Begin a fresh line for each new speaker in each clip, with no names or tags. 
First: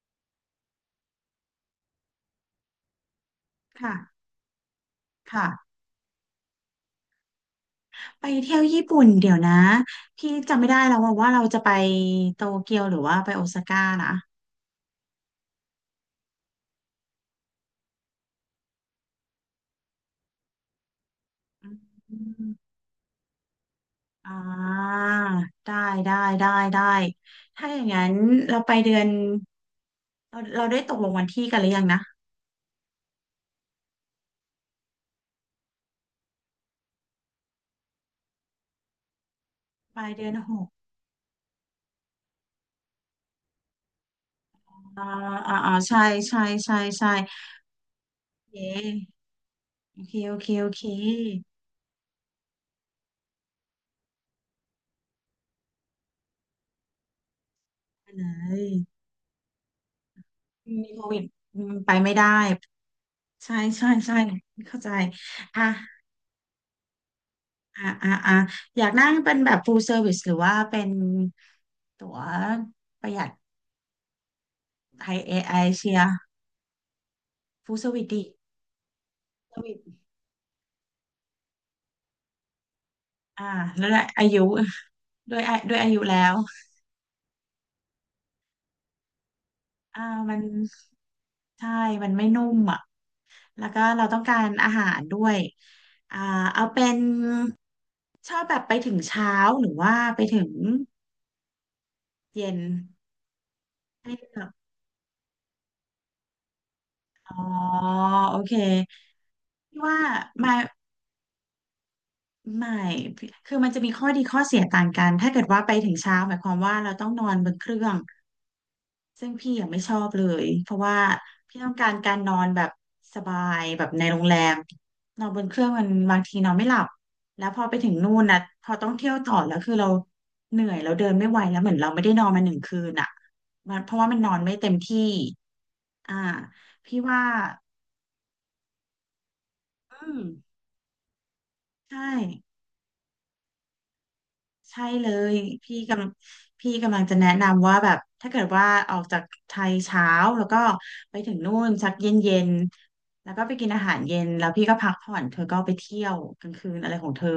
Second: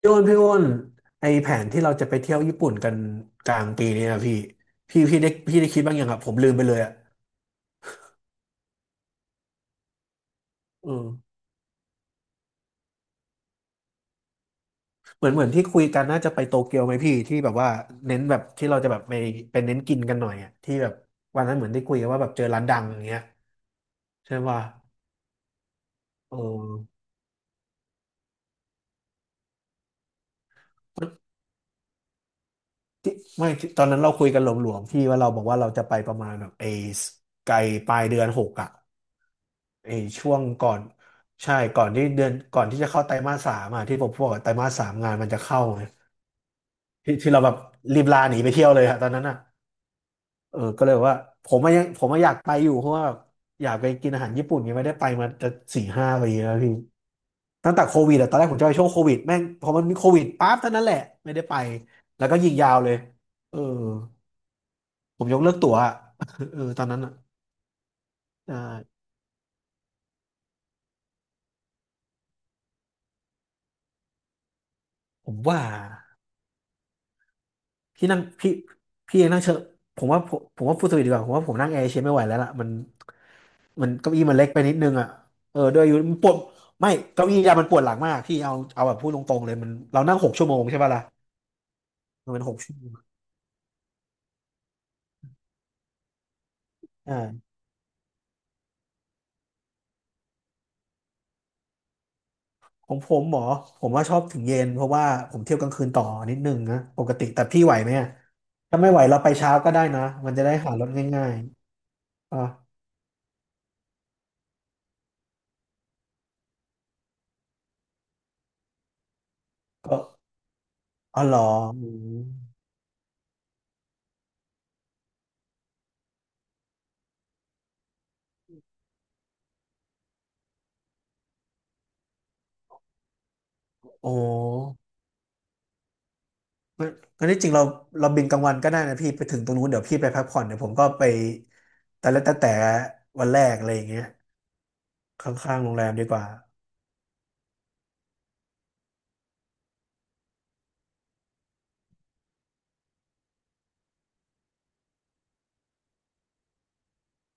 พี่อ้นพี่อ้นไอแผนที่เราจะไปเที่ยวญี่ปุ่นกันกลางปี
ค่ะ
นี้นะพี่พี่ได้
ค่ะ
พี่ได้คิดบ้างยังอะผมลืมไปเลยอะ
ไปเที่ยวญี่ปุ่นเดี๋ยวนะพี่จำไม่ได้
เอ
แล้ว
อ
ว่าเราจะไปโตเกียวหรือว่าไปโอซาก้านะ
เหมือนที่คุยกันน่าจะไปโตเกียวไหมพี่ที่แบบว่าเน้นแบบที่เราจะแบบไปเน้นกินกันหน่อยอะที่แบบวันนั้นเหมือนได้คุยกัน
อื
ว่าแบบเจอร้าน
ม
ดังอย่างเงี้ย
อ่
ใช่ป่ะ
าได้ได้
เออ
ได้ถ้าอย่างนั้นเราไปเดือนเราได้ตกลงวันที่กันหรือยังนะ
ที่ไม่ที่ตอนนั้นเราคุยกันหลวมๆพี่ว่าเราบอกว่าเราจะไปประมาณแบบไอไกลปลายเดือนหกอะ ไอ้
ปลายเดือ
ช่
น
วง
หก
ก่อนใช่ก่อนที่เดือนก่อนที่จะเข้าไตรมาสสามอ่ะที่ผมพูดว่าไตรมาสสาม
อ่า
งานมันจะเข้า
อ่า
ไง
ใช่ใช่ใช่ใช่
ที่เราแบบรีบลาหนีไปเที่ยวเลยอะตอนนั้นอ่ะ
โอเคโอเค
เออ
โอเค
ก็เลย
โอ
บอกว่า
เค
ผมอะอยากไปอยู่เพราะว่าอยากไปกินอาหารญี่ปุ่นยังไม่ได้ไปมาจะสี่ห้าปีแล้วพี่ตั้งแต่โค
ไป
วิด
เล
อะตอนแรกผมจะ
ย
ไปช่วงโควิดแม่งพอมันมีโควิดปั๊บเท่านั้น
มี
แหละ
โควิด
ไม่ได้ไป
อืมไปไม่
แล้
ได้
วก็ยิงยาวเลยเอ
ใช่
อ
ใช่ใช่เข้าใจ
ผมยกเลิก
อ่ะ
ตั๋วอะ เออตอนนั้นอ่ะ
อ่า
ใช่
อยากนั่งเป็นแบบ full service หรือว่าเป็นตั๋วประหยัดไทย
ผ
เอ
ม
ไอ
ว่า
เชีย full service
พี่นั่ง
ดิ
พี่พี่เองนั่งเชอะ
service
ผมว่าฟูลสวิตดีกว่าผมว่าผมนั่งแอร์เอเชียไม่ไหวแล้วล่ะมัน
อ่าแล้ว
มัน
ด้วย
เก้าอี้
อา
มัน
ยุ
เล็กไปนิดนึงอ่ะเออ
ด้ว
ด้ว
ย
ย
อา
อายุ
ยุ
มั
แล้
นปว
ว
ดไม่เก้าอี้ยามันปวดหลังมากพี่เอาแบบพูดตรงๆเลยมัน
อ่า
เรานั่งหก
มัน
ชั่วโมงใช่ป่ะล่ะ
ใช่มันไม่
มันเป็
นุ่
นหก
ม
ชั่ว
อ่ะ
โมง
แล้วก็เราต้องการอาหารด้วยอ่าเอาเป็น
อ่า
ชอบแบบไปถึงเช้าหรือว่าไปถึงเย็น
ของผมหมอผมว่า
ให้
ชอบถึ
เลื
ง
อก
เย็นเพราะว่าผมเที่ยวกลางคืนต่อนิดนึงนะปกติ
อ๋อ
แต่พี่ไหวไหมอะ
โอเค
ถ้าไม่ไหวเราไปเช้าก็
พี่
ได้
ว่า
นะมันจะ
มา
ได้หารถง่ายๆอ่ะ
ไม่คือมันจะมีข้อดีข้อเสียต่างกัน ถ้าเกิดว่าไปถึงเช้าหมายความว่าเราต้องนอนบนเครื่องซึ่งพี่ยังไม่ชอ
ก็
บเลย เพราะว่า
อ๋อเหรอ
พี่ต้อง
อื
การกา
ม
รนอนแบบสบายแบบในโรงแรมนอนบนเครื่องมันบางทีนอนไม่หลับแล้วพอไปถึงนู่นนะพอต้องเที่ยวต่อแล้วคือเราเหนื่อยเราเดินไม่ไหวแล้วเหมือนเราไม่ได้นอนมาหนึ่งคืนอ่ะมันเพราะว่า
โอ้
มันนอนไม่เต็มที่อ่า
งั้น
พี่ว่า
งั้นที่จริงเราบินกลางวันก็ได้นะพี่ไปถึงตรงนู้นเดี๋ยวพี่
อื
ไป
ม
พักผ่อนเดี๋ยวผมก็ไป
ใช่
แต่วันแรกอะไรอย่างเงี้ย
ใช่เล
ข
ย
้างๆโรง
พี่
แร
ก
มดีกว่า
พี่กำลังจะแนะนำว่าแบบถ้าเกิดว่าออกจากไทยเช้าแล้วก็ไปถึงนู่นสักเย็นเย็นแล้วก็ไปกินอาหารเย็นแล้วพี่ก็พักผ่อนเธอก็ไปเที่ยวกลางคืนอะไรของเธอ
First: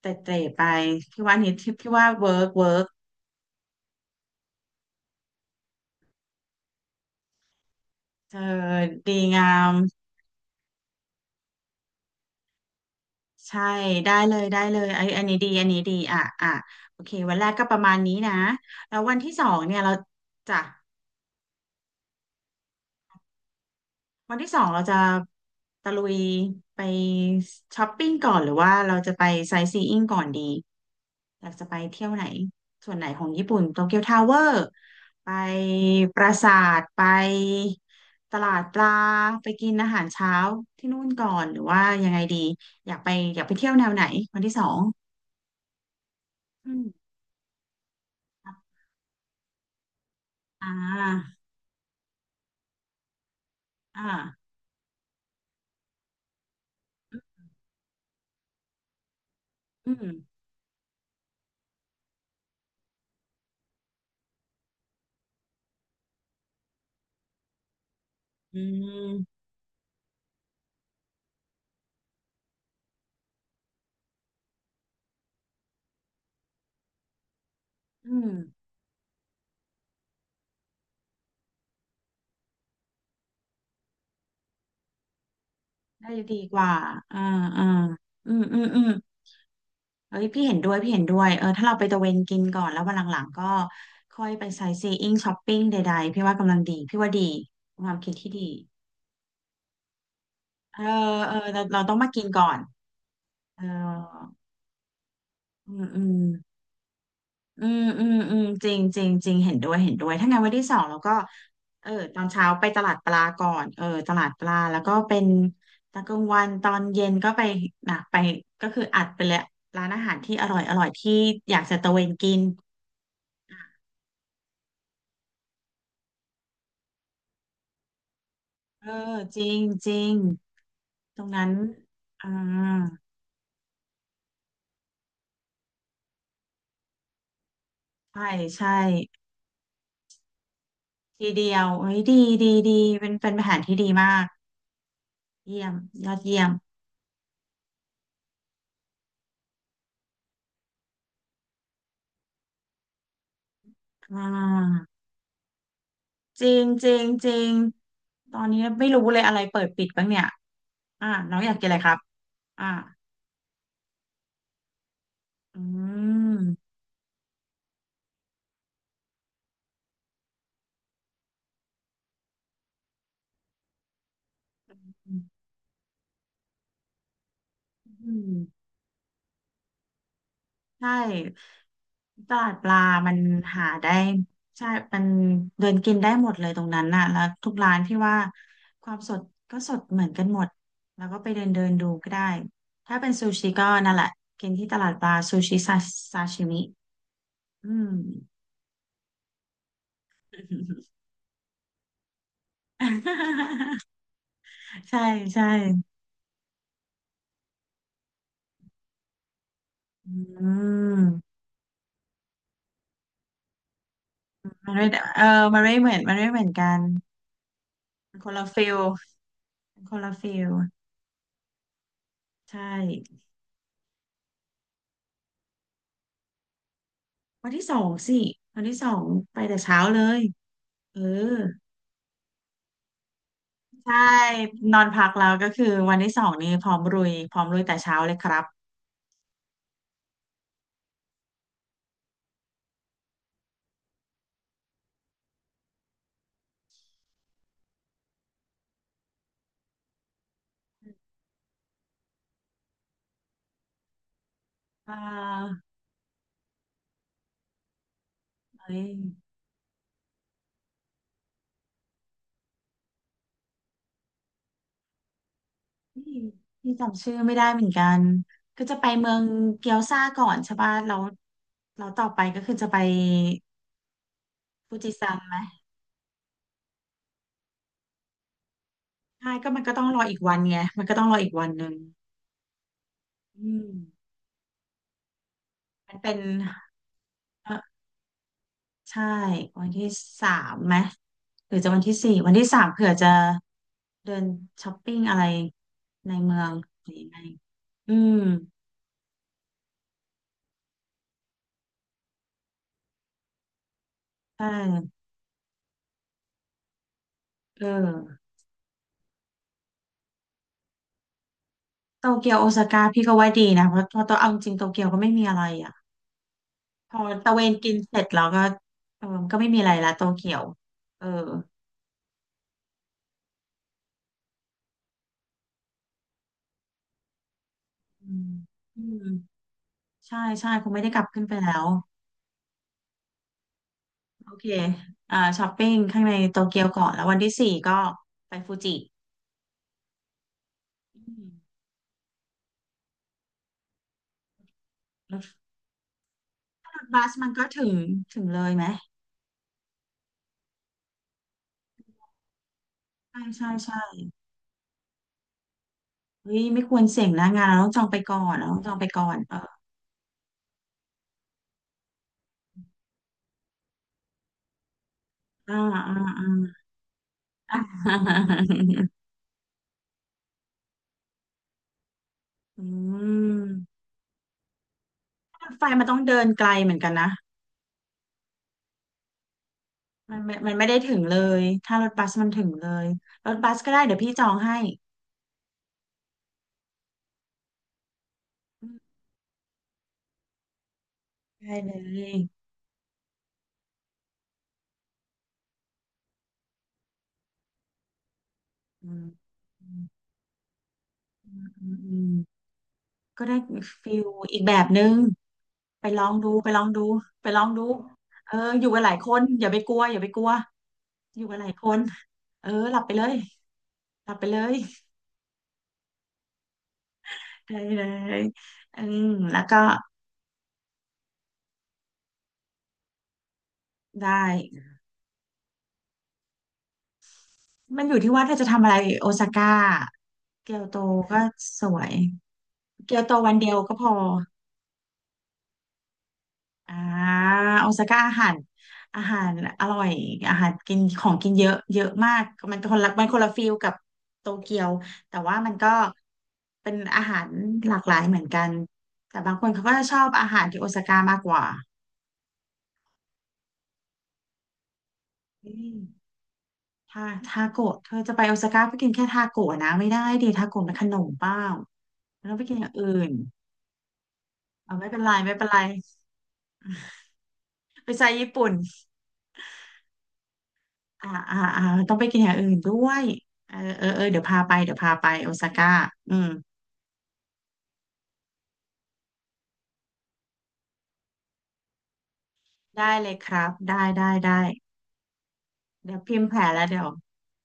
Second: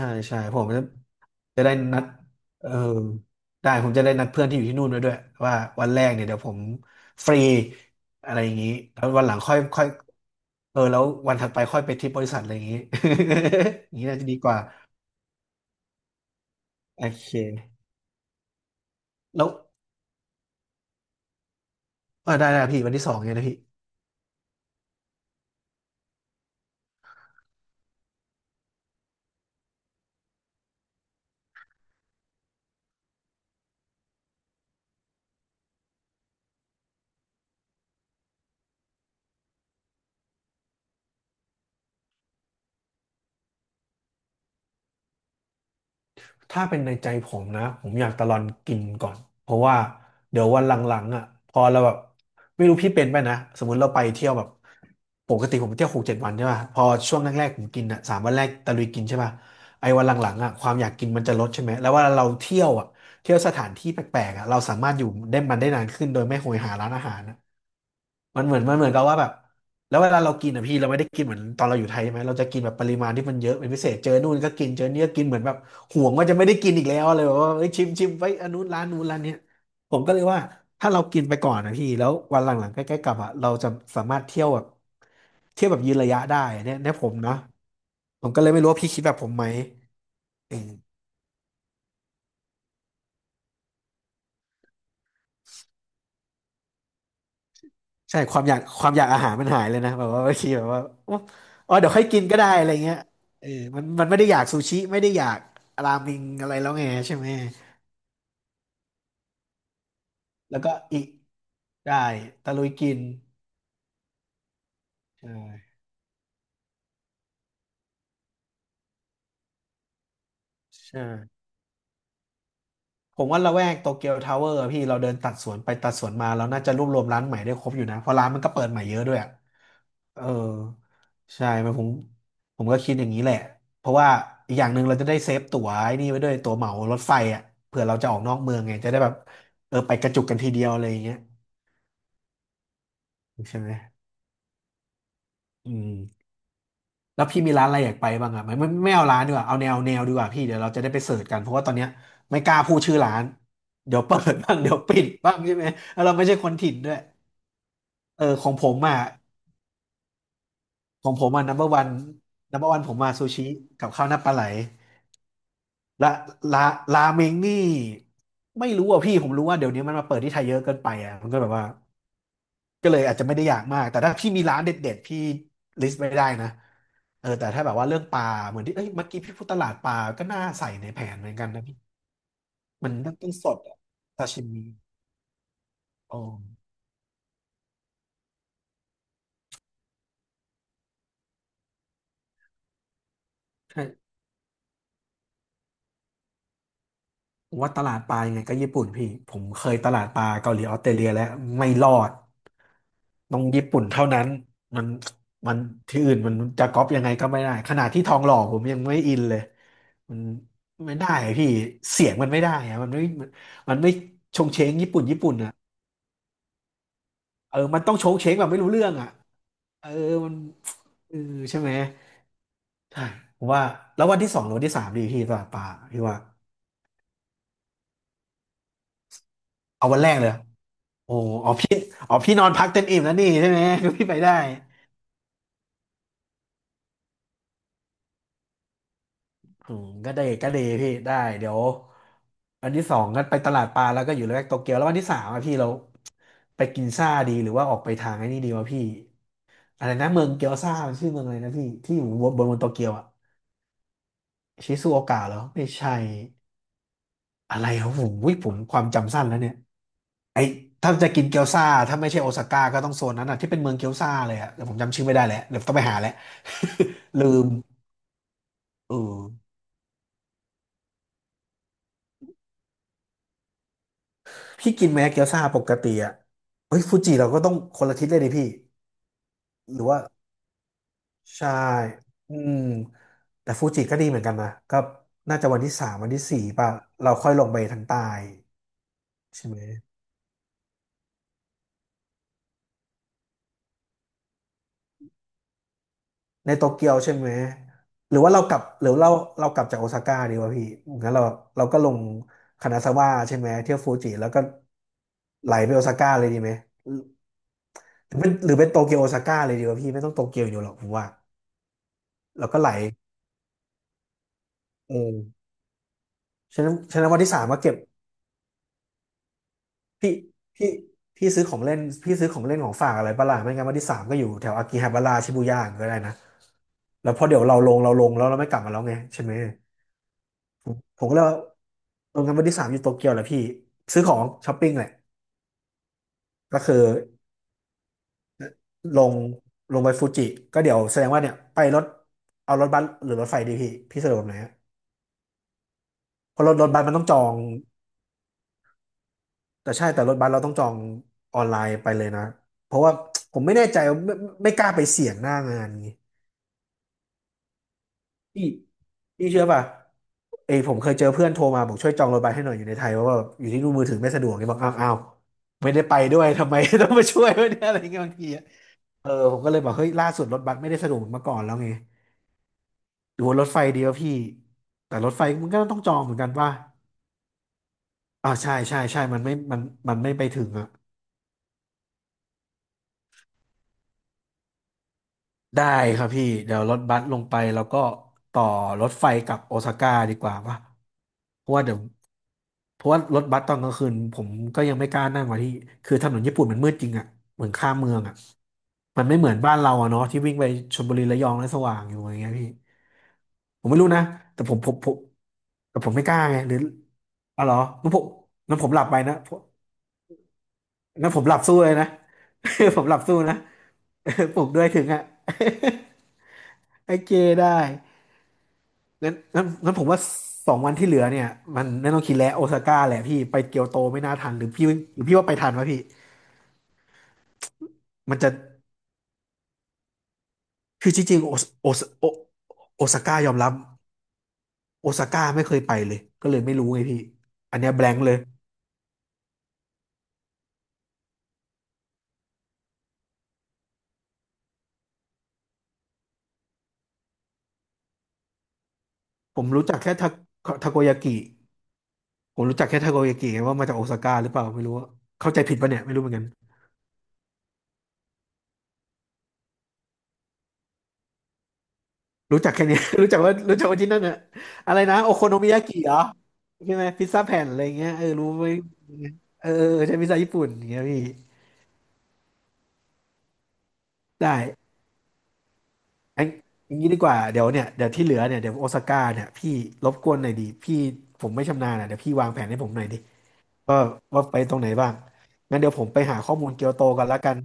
เต
่ใช่
ร่ๆ
ผ
ไป
มจะ
พี่ว่านี้
จะได้
ที่พี่
นัด
ว่าเวิร์ก
เออ
เวิร์ก
ได้ผมจะได้นัดเพื่อนที่อยู่ที่นู่นไว้ด้วยว่าวันแรกเนี่ยเดี๋ยวผมฟรี
เธ
อะไร
อ
อย่างงี้แล้ว
ดี
วันหลัง
งา
ค่อย
ม
ค่อยเออแล้ววันถัดไปค่อยไปทริปบริษัทอะไรอย่างงี้
ใช่
อย่างงี้
ได้
น่าจะ
เล
ดี
ย
กว่า
ได้เลยไอ้อันนี้ดีอันนี้ดีอ่ะอ่ะโอ
โอ
เค
เค
วันแรกก็ประมาณนี้นะแล้ววันที่ส
แล้
อ
ว
งเนี่ยเราจ้ะ
อ่าได้ได้พี่วันที่สองไงนะพี่
วันที่สองเราจะตะลุยไปช้อปปิ้งก่อนหรือว่าเราจะไปไซต์ซีอิ้งก่อนดีอยากจะไปเที่ยวไหนส่วนไหนของญี่ปุ่นโตเกียวทาวเวอร์ไปปราสาทไปตลาดปลาไปกินอาหารเช้าที่นู่นก่อนหรือว่ายังไงดีอยากไปอยากไปเที่ยวแนวไหนวันที่สอง
ถ้า
อื
เป็นในใจ
ม
ผมนะผมอยากตะลอนกินก่อนเพราะว่าเดี๋ยววัน
อ่
หลังๆอ่ะ
า
พอเราแบบไม่รู้พี่เป็นไปนะสมมุติเรา
อ
ไปเที่ยวแบ
่า
บปกติผมเที่ยวหกเจ็ดวันใช่ป่ะพอช่วงแรกๆผมกินอ่ะสามวันแรกตะลุยกินใช่ป่ะไอ้
อื
วั
ม
นหลังๆอ่ะความอยากกินมันจะลดใช่ไหมแล้วเว่าเราเที่ยวอ่ะเที่ยวสถานที่แปลกๆอ่ะเราสามารถอยู่ได้มันได้นานขึ้นโดยไม่โหยหาร้านอาหารนะมันเห
อื
มือนมันเหมือนกับว่าแบบ
ม
แล้วเวลาเรากินอ่ะพี่เราไม่ได้กินเหมือนตอนเราอยู่ไทยใช่ไหมเราจะกินแบบปริมาณที่มันเยอะเป็นพิเศษเจอนู่นก็กินเจอนี่ก็กินเหมือนแบบห่วงว่าจะไม่ได้กินอีกแล้วอะไรแบบว่าเอ้ยชิมชิม
อื
ไป
ม
อันนู้นร้านนู้นร้านเนี้ยผมก็เลยว่าถ้าเรากินไปก่อนนะพี่แล้ววันหลังๆใกล้ๆกลับอ่ะเราจะสามารถเที่ยวแบบเที่ยวแบบยืน
ได้
ระยะ
ดี
ได้
กว่า
เนี่ยผม
อ่า
นะ
อ่า
ผ
อื
มก็
ม
เลย
อื
ไม่
ม
รู้
อื
ว่า
ม
พี่คิดแบบผมไหม
เอ้ยพี่เห็
เอ
นด้วยพี่
อ
เห็นด้วยเออถ้าเราไปตะเวนกินก่อนแล้ววันหลังๆก็ค่อยไปไซต์ซีอิ้งช้อปปิ้งใดๆพี่ว่ากำลังดีพี่ว่าดีความคิด
ใช่
ที่
ค
ดี
วามอยากความอยากอาหารมันหายเลยนะแบบว่าบางทีแบบ
เอ
ว่า
อ
โอ๊ะ
เออเรา
อ๋อ
เรา
เดี๋ย
ต้
ว
อง
ค่อย
มา
กิ
กิ
น
น
ก็
ก่อ
ได้
น
อะไรเงี้ยเออ
เออ
มันไม่ได้อยากซูชิไม่ได้อยาก
อืม
รา
อื
เม
ม
งอะไรแล้วไงใช่ไหม
อืมจริงจริงจริงเห็นด้วยเห็นด้วยถ้างั้นวัน
แล้ว
ที่
ก็
สองเรา
อิ
ก็เออ
ได้
ตอนเช้า
ตะลุ
ไป
ย
ตลา
กิ
ด
น
ปลาก่อนเออตลาดปลาแล้วก็เป็
ใช
น
่
ตอนกลางวันตอนเย็นก็ไปนะไปก็คืออัดไปเลยร้านอาหารที่อร่อยอร่อย
ใช่
ที่อยากจะตะเวนกิน
ผมว่าละแวกโตเกียวทาวเวอร์พี่เราเดินตัดสวนไปตัดสวนมาเราน่าจะรวบรวมร้านใหม่ได้ครบอยู่นะเพราะร้านมันก็เปิดใหม่
เอ
เยอะด้ว
อ
ยอะ
จริงจริง
เออ
ตรง
ใช่
นั้น
มันผม
อ่า
ผมก็คิดอย่างนี้แหละเพราะว่าอีกอย่างหนึ่งเราจะได้เซฟตั๋วไอ้นี่ไว้ด้วยตั๋วเหมารถไฟอ่ะเผื่อเราจะออก
ใช่
นอกเมือง
ใช่
ไงจะได้แบบเออไปกระจุกกันทีเดียวอะไรอย่างเงี้ย
ทีเดียวเฮ้ยดีดีดีเป็นเป็นแผ
ใช่
น
ไหม
ที่ดีมากเยี่ย
อื
ม
ม
ยอดเยี่ยม
แล้วพี่มีร้านอะไรอยากไปบ้างอ่ะไม่เอาร้านดีกว่าเอาแนวดีกว่าพี่เดี๋ยวเราจะได้ไปเสิร์ชกันเพราะว่าตอนเนี้ยไม่กล้าพูดชื่อร้านเดี๋ยวเปิ
อ่
ดบ้างเดี๋ยว
า
ปิดบ้างใช่ไหมแล้วเราไม่ใช่
จ
ค
ริ
น
ง
ถิ่น
จ
ด้ว
ริ
ย
งจริง
เออ
ตอ
ข
น
อง
นี้
ผม
ไม่
อ่ะ
รู้เลยอะไรเปิดปิดบ้างเนี่ย
ข
อ่า
องผม
น้อง
อ่ะ
อยากกิน
number
อะไรค
one
รับอ่า
number one ผมมาซูชิกับข้าวหน้าปลาไหลและราราเมงนี่ไม่รู้อ่ะพี่ผมรู้ว่าเดี๋ยวนี้มันมาเปิดที่ไทยเยอะเกินไปอ่ะมันก็แบบว่า ก็เลยอาจจะไม่ได้อยากมาก แต่ถ้าพี่มีร้านเด็ดๆพี่
อ
ลิสต์ไม่ได้นะเออแต่ถ้าแบบว่าเรื่อง
ื
ปลา
ม
เหมือนที่เอ้ยเมื่อกี้พี่พูดตลาดปลาก็น่าใส่ใน
ใช่
แผนเหมือนกันนะพี่
ตลาดปลา
มันต้
มั
อ
น
งต้องสด
หา
อะ
ได้
ซาชิมิ
ใช่มันเดินกินได้
อ๋อ
หมดเลยตรงนั้นน่ะแล้วทุกร้านพี่ว่าความสดก็สดเหมือนกันหมดแล้วก็ไปเดินเดินดูก็ได้ถ้าเป็นซูชิก็นั่นแหละ
ใช่
กินที่ตลาดปลาซูชิซาชิมิ
ผม
อื
ว่าต
ม
ลาดปลายังไงก็ญี่ปุ่นพี่ ผมเคยตลาดปลาเกาหลีออสเตรเลียแล้วไม่รอดต้องญี่ปุ่น เท่านั้นมัน
ใช่ใช่
มันที่อื่นมันจะก๊อปยังไงก็ไม่ได้ขนาดที่ทองหล่อผมยังไม่อินเลย
อ
มันไม่ได้
ืม
อะพี่เสียงมันไม่ได้อะมันมันไม่ชงเช
มั
ง
นไม่
ญี่
ได้
ปุ่นญี่
เออ
ปุ่นอ่ะ
มันไม่เหมือนกัน
เออมันต้องโชง
มันค
เช้
น
งแบ
ละ
บไม่
ฟิ
รู้
ล
เรื่องอ่ะเออ
คนละ
มัน
ฟิล
เออใช่ไหม
ใช่
ใช่ผมว่าแล้ววันที่สองหรือวันที่สามดีพี่ตลาดปลาพี่ว่า
วันที่สองสิวันที่สองไปแต่เช้า
เอา
เล
วันแรก
ย
เลย
เออ
โอ้อ๋อพี่อ๋อพี่นอนพักเต็มอิ่มแล้วนี่ใช่ไหมก็
ใช่
พี่ไปได้
นอนพักแล้วก็คือวันที่สองนี้พร้อมรุยพร้อมรุยแต่เช้าเลยครับ
อืมก็ได้ก็ดีพี่ได้เดี๋ยววันที่สองก็ไปตลาดปลาแล้วก็อยู่ละแวกโตเกียวแล้ววันที่สามอะพี่เราไปกินซ่าดีหรือว่าออกไปทางไอ้นี่ดีวะพี่อะไรนะเมืองเกียวซ่ามันชื่อเมืองอะไรนะพี่ ที่อยู่บนโตเกียวอะชิซู
อ่
โอกะเหรอ
า
ไม่ใช่ อะไรครับผมค
เอ้
วาม
ย
จำสั้นแล้วเนี่ยไอถ้าจะกินเกี๊ยวซ่าถ้าไม่ใช่โอซาก้าก็ต้องโซนนั้นอ่ะที่เป็นเมืองเกี๊ยวซ่าเลยอ่ะแต่ผมจำชื่อไม่ได้แล้วเดี๋ยวต้องไปหาแล้ว
นี่นี่จำชื่อ ไม่
ลื
ได้
ม
เหมือนกันก็จะไป
เอ
เมือง
อ
เกียวซาก่อนใช่ป่ะแล้วต่อไปก็คือจะไป
พี่
ฟู
กิน
จิ
ไหม
ซัง
เกี๊ยว
ไหม
ซ่าปกติอ่ะเฮ้ยฟูจิเราก็ต้องคนละทิศเลยดิพี่
ใช่ก็มันก็
ห
ต้
รื
อ
อ
งร
ว่า
ออีกวันไงมันก็ต้องรออีกวั
ใช่
นหนึ่ง
อืม
อื
แต่ฟู
ม
จิก็ดีเหมือนกันนะก็น่าจะวันที่สา
มั
ม
น
วัน
เป็น
ที่สี่ป่ะเราค่อยลง
เอ
ไป
อ
ทางใต้
ใช่
ใช่ไหม
วันที่สามไหมหรือจะวันที่สี่วันที่สามเผื่อจะ เดินช้อปปิ้งอะไรในเมือ
ใน
ง
โต
ห
เกีย
รื
ว
อยัง
ใช่
ไง
ไหม
อื
ห
ม
รือว่าเรากลับจากโอซาก้าดีวะพี่งั้นเราเราก็ลงคานาซาวะใช่ไหมเที่ยวฟูจิแล้วก็
ใช่
ไหลไปโอซาก้าเลยดีไหมหร
เออ
หรือเป็นโตเกียวโอซาก้าเลยดีวะพี่ไม่ต้องโตเกียวอยู่หรอกผมว่า
โตเกียวโอ
แล้วก็
ซา
ไหล
ก้าพี่ก็ว่าดีนะเพราะเพอตัวเอาจริงโตเกียว
เอ
ก็ไม่
อ
มีอะไรอ่ะ
ฉะนั้น
พ
ฉะ
อ
นั้นวันที่
ตะเว
สา
น
ม่า
กิ
เก็บ
นเสร็จแล้วก็เออมันก็ไม่มีอะไรละโต
พี่
เกียว
พี่
เออ
พี่ซื้อของเล่นพี่ซื้อของเล่นของฝากอะไรปะล่ะไม่งั้นวันที่สามก็อยู่แถวอากิฮาบาระชิบูย่าก็ได้นะแล้วพอเดี๋ยวเราลง
อื
แล้ว
ม
เราไม่กลับมาแล้
อื
วไง
ม
ใช่ไหม
ใช่ใช่ค
ผ
ง
ม
ไม่ได้ก
ผ
ลับ
มก็เล
ขึ้น
ย
ไป
ว่า
แล้ว
ลงกันวันที่สามอยู่โตเกียวแหละพี่ซื้อของ
โอเค
ช้อปปิ้งแหละ
อ่าช้อปปิ้งข้างในโต
ก็
เกียว
คือ
ก่อนแล้ววันที่สี่ก็ไปฟูจิ
ลงลงไปฟูจิก็เดี๋ยวแส
อื
ดงว่า
ม
เนี่ยไปรถเอารถบัสหรือรถไฟดีพี่พี่สะดวกแบบไหนฮะ
รถ
เพราะรถรถ
ร
บัส
ถ
มันต้
บั
อง
ส
จอ
มัน
ง
ก็ถึงถึงเลยไหม
แต่ใช่แต่รถบัสเราต้องจองออนไลน์ไปเลยนะเพราะว่า
ใช่
ผม
ใช่
ไม่แน่
ใช่
ใจว่าไม่กล้าไปเสี่ยงหน้างานนี้
เฮ้ยไม่ควรเสี่ยงนะงานเราต้องจองไปก่อน
พี่
เราต้องจองไปก่อน
พี่
เออ
เชื่อป่ะเอ้ยผมเคยเจอเพื่อนโทรมาบอกช่วยจองรถบัสให้หน่อยอยู่ในไทยเพราะว่าอยู่ที่นู่นมือถือไม่สะดวกเนี่ยบอกอ้าว
อ่า
ไม่ได้
อ่า
ไปด้ว
อ่า
ยทำไม ต้องมาช่วยด้วย
อ่
เนี่ยอะไร
า
เงี้ยบางทีอะ เออผมก็เลยบอกเฮ้ยล่าสุดรถบัสไม่ได้สะดวกเหมือนเมื่อก่อนแล้วไง
อื
หรือว่ารถไฟ
ม
ดีวะพี่แต่รถไฟ
ร
มัน
ถ
ก็
ไฟ
ต้อง
มัน
จ
ต้
อ
อง
งเหมือ
เดิ
น
น
กัน
ไกล
ว่า
เหมือนกันนะ
ใช่ใช่ใช่มันไม่ไปถึง
มันไม่
อ่ะ
ได้ถึงเลยถ้ารถบัสมันถึงเลยรถบัสก็ได้เดี๋ยวพี่จองให้
ได้ครับพี่เดี๋ยวรถบัสลงไปแล้วก็ต่อ
อืม
รถไฟกลับโอซาก้าดีกว่าป่ะเพ
ได้
ราะว่า
เล
เดี๋ยว
ย
เพราะว่ารถบัสตอนกลางคืนผมก็ยังไม่กล้านั่งว่ะที่คือถนนญี่ปุ่นมันมืดจริงอ่ะเหมือนข้ามเมืองอ่ะ
อื
มั
ม
นไม่เหมือนบ้าน
อื
เรา
ม
อ่ะเนาะที่วิ่งไปชลบุรีระยองแล้วสว่างอ
อื
ยู่
ม
อย่างเงี้ยพี่
ก็ได้
ผมไม่รู้
ฟิ
นะ
ลอี
แต่
ก
ผ
แบ
ม
บ
ผม
นึ
ผ
ง
มแต่
ไป
ผม
ล
ไม่
อ
ก
ง
ล้า
ดู
ไง
ไป
หรือ
ลองดูไปล
อ๋
อ
อ
ง
เหรอ
ดู
งั้นผม
เออ
งั้น
อ
ผ
ยู่
มห
กัน
ลั
ห
บ
ลา
ไป
ยค
นะ
น
ผ
อ
ม
ย่าไปกลัวอย่าไปกลัว
งั้น
อ
ผ
ยู่
มห
กั
ลั
น
บ
หลาย
สู้
ค
เลย
น
นะ
เออห ลั
ผ
บ
ม
ไป
หลับ
เลย
สู้นะ
หลับไป เล
ปลุก
ย
ด้วยถึงอ่ะ ไอเจ
ได้
ได้
เลยอืม
งั้น
แล้ว
งั้น
ก็
งั้นผมว่าสองวันที่เหลือเนี่ยมันไม่ต้องคิดแล้วโอซาก้าแหละพี่ไปเกียวโตไม่
ได้
น่าทันหรือพี่หรือพี่ว่าไปทันวะพี่
มันอยู่ที่
มัน
ว่า
จะ
เธอจะทำอะไรโอซาก้าเกียวโต
คือจริ
ก็
งๆ
สวย
โอ
เกีย
ซา
วโต
ก้าย
วั
อ
น
ม
เดี
รับ
ยวก็พอ
โอซาก้าไม่เคยไปเลยก็เลยไม่รู้
อ่า
ไงพี่อัน
โอ
เนี้ยแบ
ซา
a ง
ก้า
k เล
อา
ย
หารอาหารอร่อย อาหารกินของกินเยอะเยอะมาก มันคนละฟิลกับโตเกียว แต่ว่ามันก็เป็นอาหารหลากหลายเหมือนกัน แต่บาง
ผ
ค
ม
นเขา
รู้
ก็
จัก
จะ
แค่
ชอบอาหารที่โอ
ทาโก
ซา
ยา
ก้า
กิ
มากกว่า
ผมรู้จักแค่ทาโกยากิไงว่ามาจากโอซาก้าหรือเปล่าไม่รู้ว่าเข้าใจ
อื
ผิดปะ
ม
เนี่ยไม่รู้เหมือนกัน
ถ้าทาโกะเธอจะไปโอซาก้าไปกินแค่ทาโกะนะไม่ได้ดิทาโกะม็นขนมเปล่าแล้ว
รู้
ไป
จัก
กินอ
แค่
ย่าง
เนี้ย
อื่
รู้
น
จักว่ารู้จักว่าที่นั่นอะอะ
เอา
ไร
ไม่
นะ
เป็น
โอ
ไร
โค
ไม่
โน
เป็
มิ
นไร
ยากิเหรอใช่ไหมพิซซ่าแผ่นอะไรเงี้
ไป
ย
ใจ
เออรู้
ญี่
ไหม
ปุ่น
เอออใช่พิซซ่าญี่ปุ่นอย่างเงี้ยพี่
อ่าต้องไปกินอย่างอื่นด้วยเออเออเออเดี๋ยวพาไป
ได้
เดี๋ยวพาไปโอซาก้าอื
อั
ม
นอย่างนี้ดีกว่าเดี๋ยวที่เหลือเนี่ยเดี๋ยวโอซาก้าเนี่ยพี่รบกวนหน่อยดีพี่ผมไม่ชำนาญอะเดี๋ยวพี่วางแผนให้ผมหน่อย
ได้
ดิ
เลยครับ
ว่า
ได้ได้
ว่าไป
ได้
ตรงไหนบ้างงั้นเดี๋ยวผม
เดี๋ย
ไป
ว
หา
พิมพ์
ข้อ
แผ
มู
น
ล
แล้
เกี
ว
ยวโต
เดี๋ยว
ก่อนละกัน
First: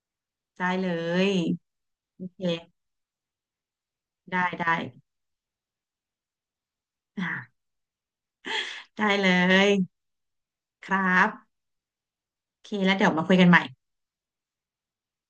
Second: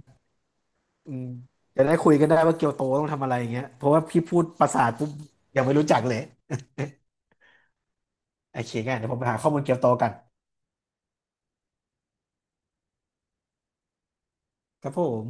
ได้เล
อืม
ย
จะได้คุย
โอ
กัน
เค
ได้ว่าเกียวโตต้องทำอะไรอย่างเงี้ยเพราะว่าพี่พู
ได้
ดภา
ได้
ษาทปุ๊บยังไม่รู้จักเลย
อ่า
โอเคงั้น
ได้
เดี๋ยวผมไป
เล
หาข้อมูลเกียวโต
ย
กัน
ครับโอเคแล้วเดี๋ยวมาคุยกันใหม่
ครับผม